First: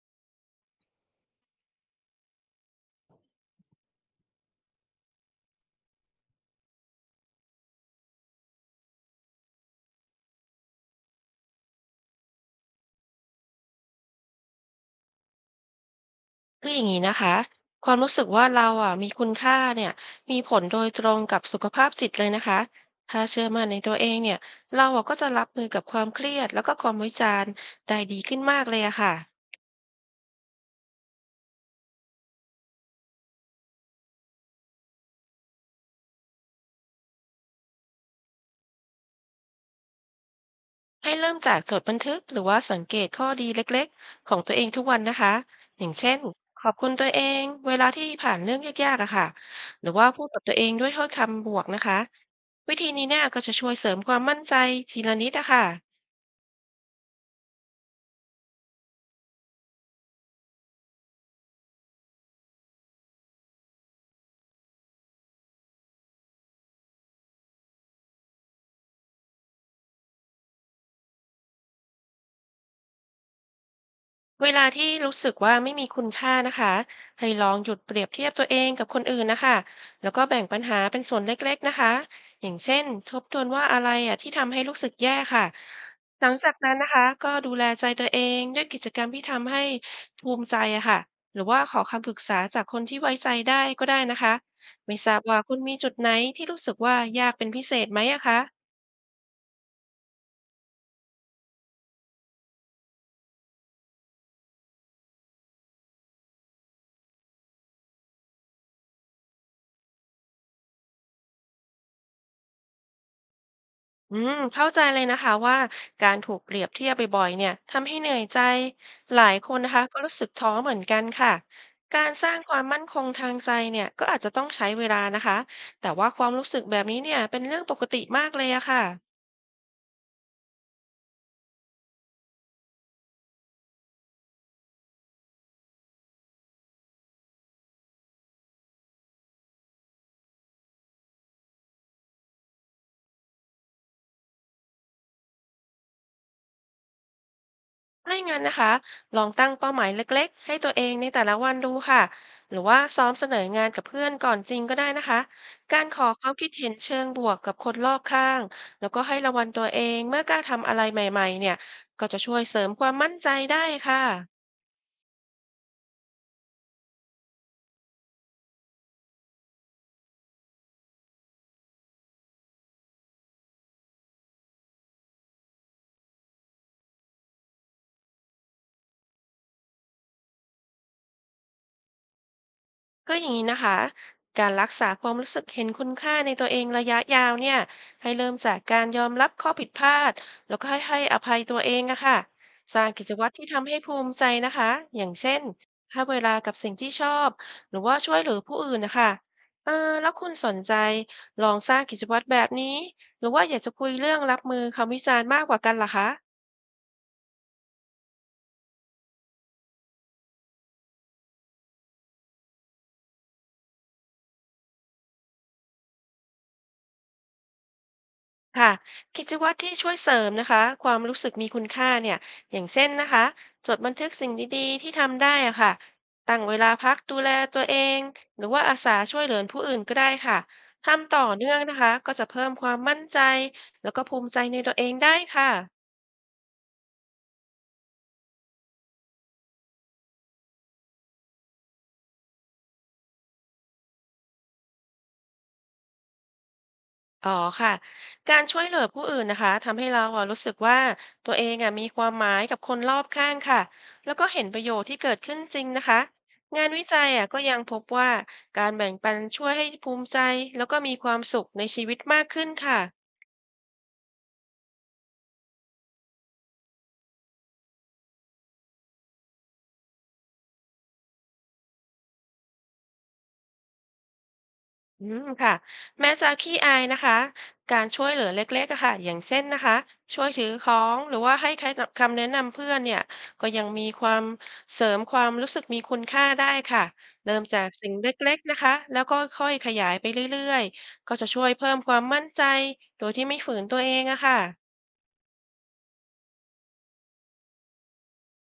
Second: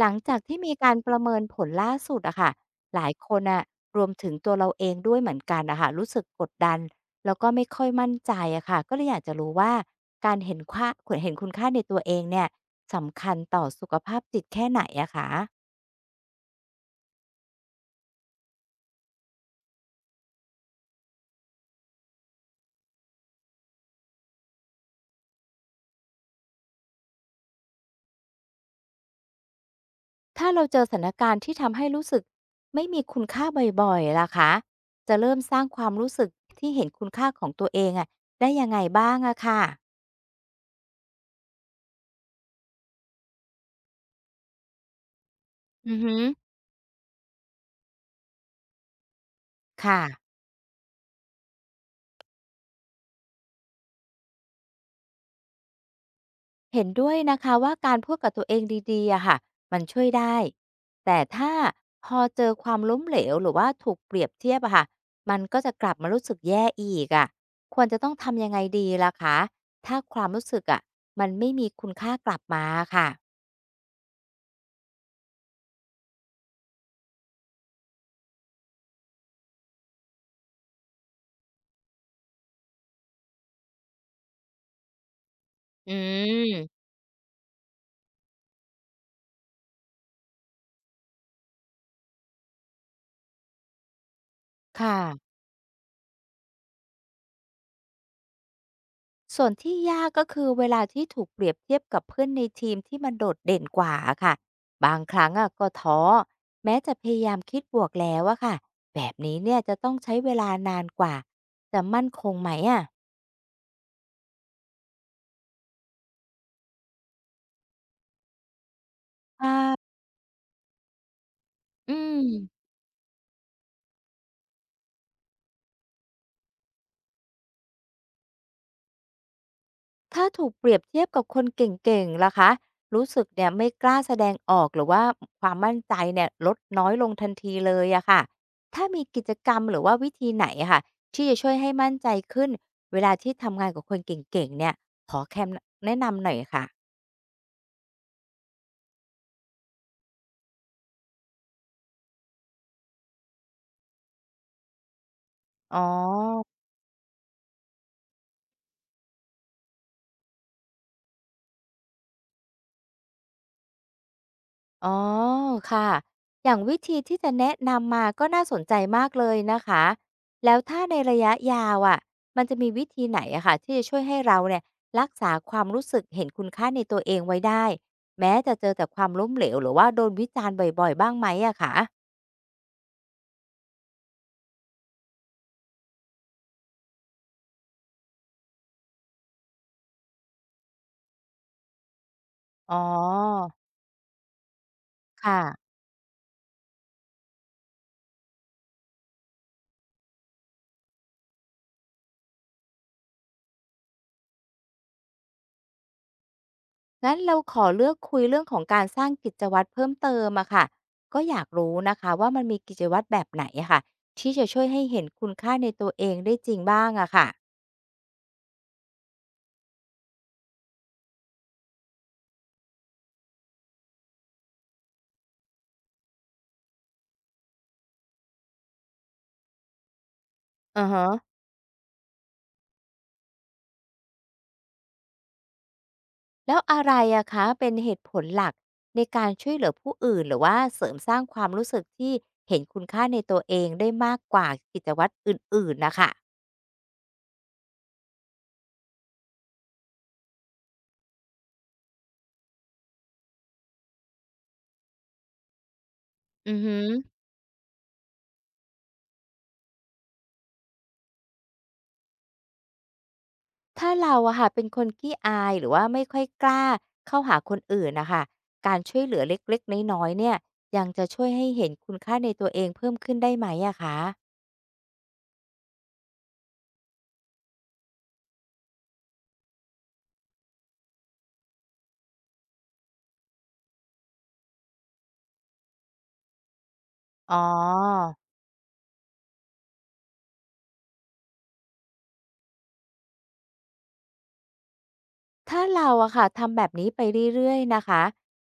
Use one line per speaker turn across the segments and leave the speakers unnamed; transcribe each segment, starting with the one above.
หลังจากที่มีการประเมินผลล่าสุดอะค่ะหลายคนอ่ะรวมถึงตัวเราเองด้วยเหมือนกันอะค่ะรู้สึกกดดันแล้วก็ไม่ค่อยมั่นใจอะค่ะก็เลยอยากจะรู้ว่าการเห็นค่าคุณเห็นคุณค่าในตัวเองเนี่ยสำคัญต่อสุขภาพจิตแค่ไหนอะคะ
คืออย่างนี้นะคะความรู้สึกว่าเราอ่ะมีคุณค่าเนี่ยมีผลโดยตรงกับสุขภาพจิตเลยนะคะถ้าเชื่อมั่นในตัวเองเนี่ยเราอ่ะก็จะรับมือกับความเครียดแล้วก็ความวิจารณ์ได้ดีขึ้นมากเลยอะค่ะ
ถ้าเราเจอสถานการณ์ที่ทำให้รู้สึกไม่มีคุณค่าบ่อยๆล่ะคะจะเริ่มสร้างความรู้สึกที่เห็นคุณค่าของตัวเองอะได้ยังไงบ้างอะค่ะ
ให้เริ่มจากจดบันทึกหรือว่าสังเกตข้อดีเล็กๆของตัวเองทุกวันนะคะอย่าง
อือ
เช่
ฮึ
นขอบคุณตัวเองเวลาที่ผ่านเรื่องยากๆอะค่ะหรือ
ค่ะ
ว่าพูดกับตัวเองด้วยถ้อยคำบวกนะคะวิธีนี้เนี่ยก็จะช่วยเสริมความมั่นใจทีละนิดอะค่ะ
เห็นด้วยนะคะว่าการพูดกับตัวเองดีๆอะค่ะมันช่วยได้แต่ถ้าพอเจอความล้มเหลวหรือว่าถูกเปรียบเทียบอะค่ะมันก็จะกลับมารู้สึกแย่อีกอะควรจะต้องทำยังไงดีล่ะคะถ้าความรู้สึกอะมันไม่มีคุณค่ากลับมาค่ะ
เวลาที่รู้สึกว่าไม่มีคุณค่านะคะให้ลองหยุดเปรียบเทียบตัวเองกับคนอื่นนะคะแล้วก็แบ่งปัญหาเป็นส่วนเล็กๆนะคะ อย่างเช่นทบทวนว่าอะไรอ่ะที่ทำให้รู้สึกแย่ค่ะ
อื
หลังจากนั้น
ม
นะคะก็ดูแลใจตัวเองด้วยกิจกรรมที่ทำให้ภูมิใจอะค่ะหรือว่าขอคำปรึกษาจากคนที่ไว้ใจได้ก็ได้นะคะ ไม่
ค่ะ
ทราบว่าคุณมีจุดไหนที่รู้สึกว่ายากเป็นพิเศษไหมอะคะ
ส่วนที่ยากก็คือเวลาที่ถูกเปรียบเทียบกับเพื่อนในทีมที่มันโดดเด่นกว่าอะค่ะบางครั้งอะก็ท้อแม้จะพยายามคิดบวกแล้วอะค่ะแบบนี้เนี่ยจะต้องใช้เวลานานกว่าจะมั่นคงไหมอะ
อืมเข้าใจเลยนะคะว่าการถูกเปรียบเทียบบ่อยๆเนี่ยทำให้เหนื่อยใจหลายคน
ค่ะ
นะคะก็รู้สึกท้อเหมือนกันค่ะ
อื
การ
ม
สร้างความมั่นคงทางใจเนี่ยก็อาจจะต้องใช้เวลานะคะแต่ว่าความรู้สึกแบบนี้เนี่ยเป็นเรื่องปกติมากเลยอะค่ะ
ถ้าถูกเปรียบเทียบกับคนเก่งๆล่ะคะรู้สึกเนี่ยไม่กล้าแสดงออกหรือว่าความมั่นใจเนี่ยลดน้อยลงทันทีเลยอะค่ะ ถ้ามีกิจกรรมหรือว่าวิธีไหนอะค่ะที่จะช่วยให้มั่นใจขึ้นเวลาที่ทำงานกับคนเก่งๆเนี่ย ขอแคมแนะนำหน่อยค่ะ
ถ้าอย่างนั้นนะคะลองตั้งเป้าหมายเล็กๆให้ตัวเองในแต่ละวันดูค่ะหรือว่าซ้อมเสนองานกับเพื่อนก่อนจริงก็ได้นะคะ
อ๋
กา
อ
รขอความคิดเห็นเชิงบวกกับคนรอบข้างแล้วก็ให้รางวัลตัวเองเมื่อกล้าทำอะไรใหม่ๆเนี่ยก็จะช่วยเสริมความมั่นใจได้ค่ะ
อ๋อค่ะ อย่างวิธีที่จะแนะนำมาก็น่าสนใจมากเลยนะคะ แล้วถ้าในระยะยาวอ่ะ มันจะมีวิธีไหนอะค่ะที่จะช่วยให้เราเนี่ยรักษาความรู้สึกเห็นคุณค่าในตัวเองไว้ได้แม้จะเจอแต่ความล้มเหลวหรือว่าโดนวิจารณ์บ่อยๆบ้างไหมอะคะ
ก็อย่างนี้นะคะการรักษาความรู้สึกเห็นคุณค่าในตัวเองระยะยาวเนี่ยให้เริ่มจากการยอมรับข้อผิดพลาดแล้วก็ให้อภัยตัวเองอะค่ะ
อ๋อ
สร้างกิจวัตรที่ทำให้ภูมิใจนะคะอย่างเช่
ค่ะ
นให้เวลากับสิ่งที่ชอบหรือว่าช่วยเหลือผู้อื่นนะคะเออแล้วคุณสนใจลองสร้างกิจวัตรแบบนี้หรือว่าอยากจะคุยเรื่องรับมือคำวิจารณ์มากกว่ากันเหรอคะ
งั้นเราขอเลือกคุยเรื่องของการสร้างกิจวัตรเพิ่มเติมอะค่ะก็อยากรู้นะคะว่ามันมีกิจวัตรแบบไหนอะค่ะที่จะช่วยให้เห็นคุณค่าในตัวเองได้จริงบ้างอะค่ะ
ค่ะกิจวัตรที่ช่วยเสริมนะคะความรู้สึกมีคุณค่าเนี่ยอย่างเช่นนะคะจดบันทึกสิ่งดีๆที่ทำได้อะค่ะตั้งเวลาพักดูแลตัวเองหรือว่าอาสาช่วยเหลือผู้อื่นก็ได้ค่ะ
ออ
ทำต่อ
ฮะ
เนื่องนะคะก็จะเพิ่มความมั่นใจแล้วก็ภูมิใจในตัวเองได้ค่ะ
แล้วอะไรอะคะเป็นเหตุผลหลักในการช่วยเหลือผู้อื่นหรือว่าเสริมสร้างความรู้สึกที่เห็นคุณค่าในตัวเองได้มากกว่ากิจวัตรอื่นๆนะคะ
อ๋อค่ะ การช่วยเหลือผู้อื่นนะคะทำให้เราอ่ะรู้สึกว่าตัวเองอ่ะมีความหมายกับคนรอบข้างค่ะ แล้วก็เห็นประโยชน์ที่เกิดขึ้นจริงนะคะ
อือ
งาน
ฮึ
วิจัยอ่ะก็ยังพบว่าการแบ่งปันช่วยให้ภูมิใจแล้วก็มีความสุขในชีวิตมากขึ้นค่ะ
ถ้าเราอะค่ะเป็นคนขี้อายหรือว่าไม่ค่อยกล้าเข้าหาคนอื่นนะคะการช่วยเหลือเล็กๆน้อยๆเนี่ยยังจะช่วยให้เห็นคุณค่าในตัวเองเพิ่มขึ้นได้ไหมอะคะ
อืมค่ะแม้จะขี้อายนะคะการช่วยเหลือเล็กๆอะค่ะอย่างเช่นนะคะช่วยถือของหรือว่าให้คำแนะนำเพื่อนเนี่ยก็ยังมีความเสริมความรู้สึกมีคุณค่าได้ค่ะ
อ๋
เริ่มจากสิ่ง
อ
เล็กๆนะคะแล้วก็ค่อยขยายไปเรื่อยๆก็จะช่วยเพิ่มความมั่นใจโดยที่ไม่ฝืนตัวเองอะค่ะ
ถ้าเราอะค่ะทำแบบนี้ไปเรื่อยๆนะคะ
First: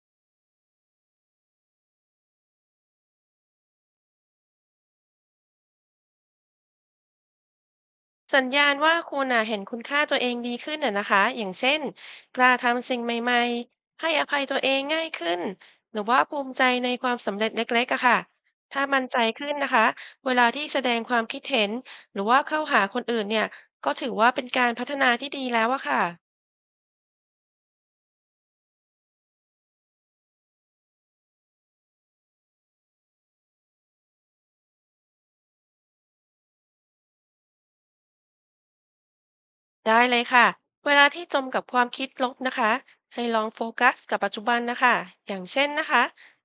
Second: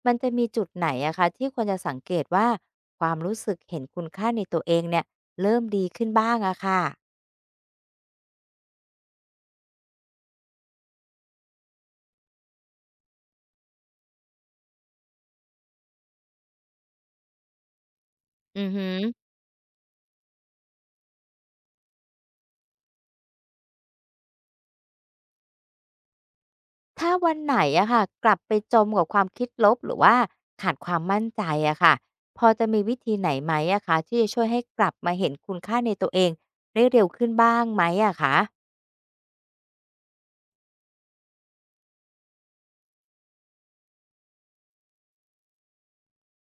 มันจะมีจุดไหนอะคะที่ควรจะสังเกตว่าความรู้สึกเห็นคุณค่าในตัวเองเนี่ยเริ่มดีขึ้นบ้างอะค่ะ
สัญญาณว่าคุณน่ะเห็นคุณค่าตัวเองดีขึ้นน่ะนะคะอย่างเช่นกล้าทำสิ่งใหม่ๆให้อภัยตัวเองง่ายขึ้นหรือว่าภูมิใจในความสำเร็จเล็กๆอะค่ะ
อือ
ถ้า
หือ
มั่นใจขึ้นนะคะเวลาที่แสดงความคิดเห็นหรือว่าเข้าหาคนอื่นเนี่ยก็ถือว่าเป็นการพัฒนาที่ดีแล้วอะค่ะ
ถ้าวันไหนอะค่ะกลับไปจมกับความคิดลบหรือว่าขาดความมั่นใจอะค่ะพอจะมีวิธีไหนไหมอะคะที่จะช่วยให้กลับมาเห็นคุณค่าในตัวเองได้เร็วขึ้นบ้างไหมอะคะ
ได้เลยค่ะ เวลาที่จมกับความคิดลบนะคะ ให้ลองโฟกัสกับปัจจุบันนะคะ อย่างเช่นนะคะ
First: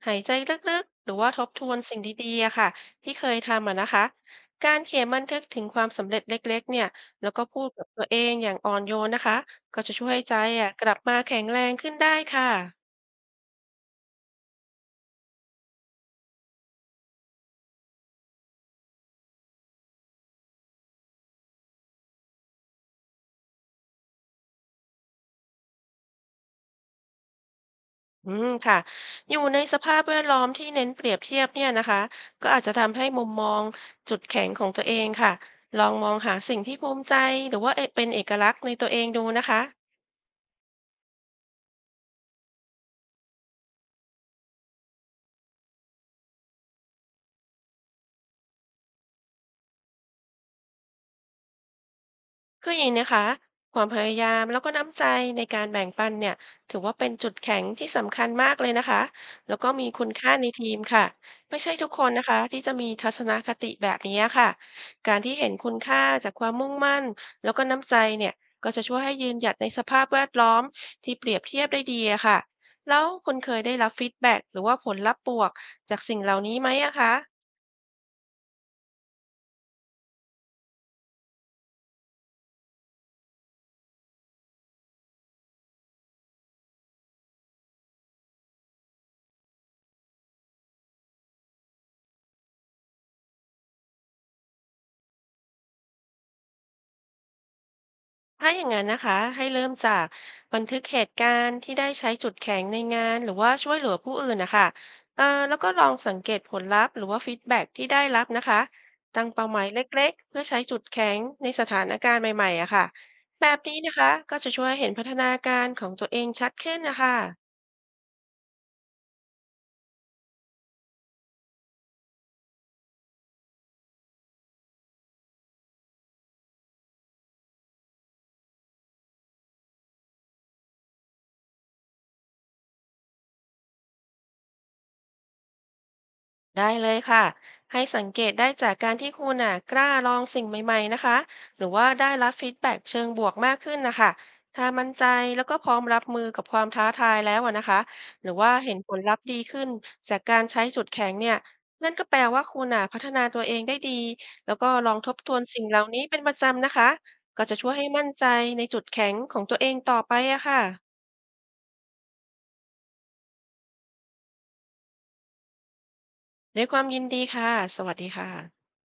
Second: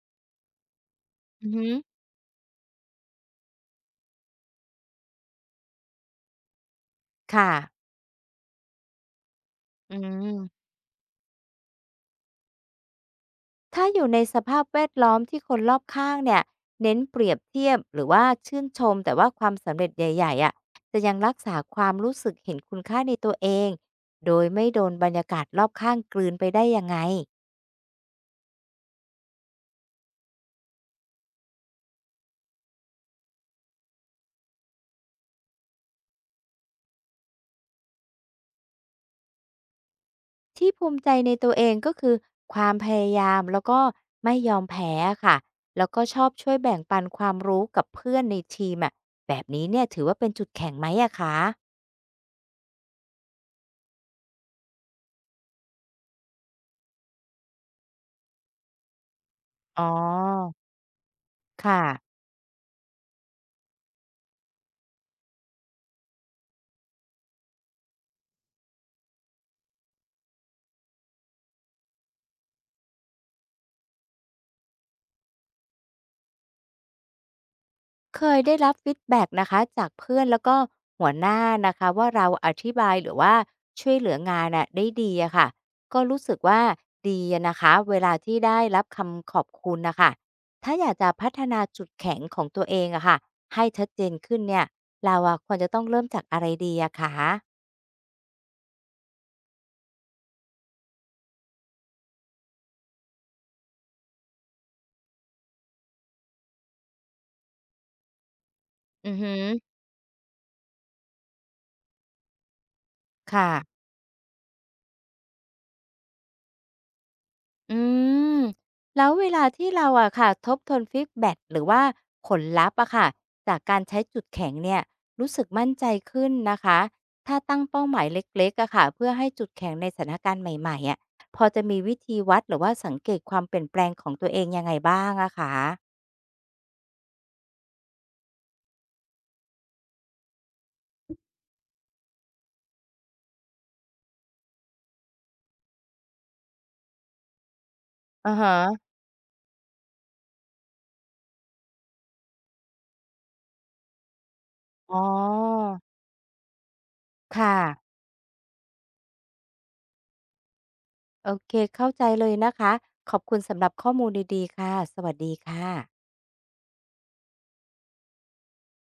หายใจลึกๆ หรือว่าท
อื
บ
อ
ท
หื
ว
อ
นสิ่งดีๆอะค่ะที่เคยทำอะนะคะ การเขียนบันทึกถึงความสำเร็จเล็กๆเนี่ยแล้วก็
ค่ะ
พูดกับตัวเองอย่างอ่อนโยนนะคะ ก็จะ
อื
ช่วยให้ใจ
ม
อะกลับมาแข็งแรงขึ้นได้ค่ะ
ถ้าอยู่ในสภาพแวดล้อมที่คนรอบข้างเนี่ยเน้นเปรียบเทียบหรือว่าชื่นชมแต่ว่าความสำเร็จใหญ่ๆอะะจะยังรักษาความรู้สึกเห็นคุณค่าในตัวเองโดยไม่โดนบรรยากาศรอบข้างกลืนไปได้ยังไง
อืมค่ะอยู่ในสภาพแวดล้อมที่เน้นเปรียบเทียบเนี่ยนะคะก็อาจจะทำให้มุมมองจุดแข็งของตัวเองค่ะลองมองหาสิ่งที่ภูมิใจหรือว่าเป็นเอกลักษณ์ในตัวเองดูนะคะ
ที่ภูมิใจในตัวเองก็คือความพยายามแล้วก็ไม่ยอมแพ้ค่ะแล้วก็ชอบช่วยแบ่งปันความรู้กับเพื่อนในทีมอะะแบบนี้เนี่ยถือว่าเป็นจุดแข็งไหมอะคะ
คืออย่างนี้นะคะความพยายามแล้วก็น้ำใจในการแบ่งปันเนี่ยถือว่าเป็นจุดแข็งที่สำคัญมากเลยนะคะแล้วก็
อ๋
มีคุณค่าใน
อ
ทีมค่ะไม่ใช่
ค่ะ
ทุกคนนะคะที่จะมีทัศนคติแบบนี้ค่ะการที่เห็นคุณค่าจากความมุ่งมั่นแล้วก็น้ำใจเนี่ยก็จะช่วยให้ยืนหยัดในสภาพแวดล้อมที่เปรียบเทียบได้ดีอะค่ะแล้วคุณเคยได้รับฟีดแบ็กหรือว่าผลลัพธ์บวกจากสิ่งเหล่านี้ไหมอะคะ
เคยได้รับฟีดแบ็กนะคะจากเพื่อนแล้วก็หัวหน้านะคะว่าเราอธิบายหรือว่าช่วยเหลืองานน่ะได้ดีอะค่ะก็รู้สึกว่าดีอะนะคะเวลาที่ได้รับคำขอบคุณนะคะถ้าอยากจะพัฒนาจุดแข็งของตัวเองอะค่ะให้ชัดเจนขึ้นเนี่ยเราอะควรจะต้องเริ่มจากอะไรดีอะคะ
ถ้าอย่างนั้นนะคะให้เริ่มจากบันทึกเหตุการณ์ที่ได้ใช้จุดแข็งในงานหรือว่าช่วยเหลือผู้อื่นนะคะเอ่อแล้วก็ลองสังเกตผลลัพธ์หรือว่าฟีดแบ็กที่ได้รับนะคะ
อือ
ตั้ง
หือ
เป้าหมายเล็กๆเพื่อใช้จุดแข็งในสถานการณ์ใหม่ๆอะค่ะแบบนี้
ค่ะ
นะคะก็จะช่วยเห็นพัฒนาการของตัวเองชัดขึ้นนะคะ
อืมแล้วเวลาที่เราอะค่ะทบทวนฟีดแบ็กหรือว่าผลลัพธ์อะค่ะจากการใช้จุดแข็งเนี่ยรู้สึกมั่นใจขึ้นนะคะถ้าตั้งเป้าหมายเล็กๆอะค่ะเพื่อให้จุดแข็งในสถานการณ์ใหม่ๆอะพอจะมีวิธีวัดหรือว่าสังเกตความเปลี่ยนแปลงของตัวเองยังไงบ้างอะคะ
ได้เลยค่ะ ให้สังเกตได้จากการที่คุณน่ะกล้าลองสิ่งใหม่ๆนะคะหรือว่าได้รับฟีดแบ็กเชิงบวกมากขึ้นนะคะถ้ามั่นใจแล้วก็พร้อมรับมือกับความท้าทายแล้วอะนะคะหรื
อื
อ
อ
ว่า
ฮะ
เห็นผลลัพธ์ดีขึ้นจากการใช้จุดแข็งเนี่ยนั่นก็แปลว่าคุณน่ะพัฒนาตัวเองได้ดีแล้วก็ลอ
อ๋
ง
อ
ทบทวนสิ่งเหล่านี้เป็นประจำนะคะ
ค
ก็จะช่วยให้
่ะ
มั่นใจในจุดแข็งของตัวเองต่อไปอะค่ะ
โอเคเข้าใจเลยนะคะขอบคุณสำหรับข้อมูลดีๆค่ะสวัสดีค่ะ
ด้วยความยินดีค่ะสวัสดีค่ะ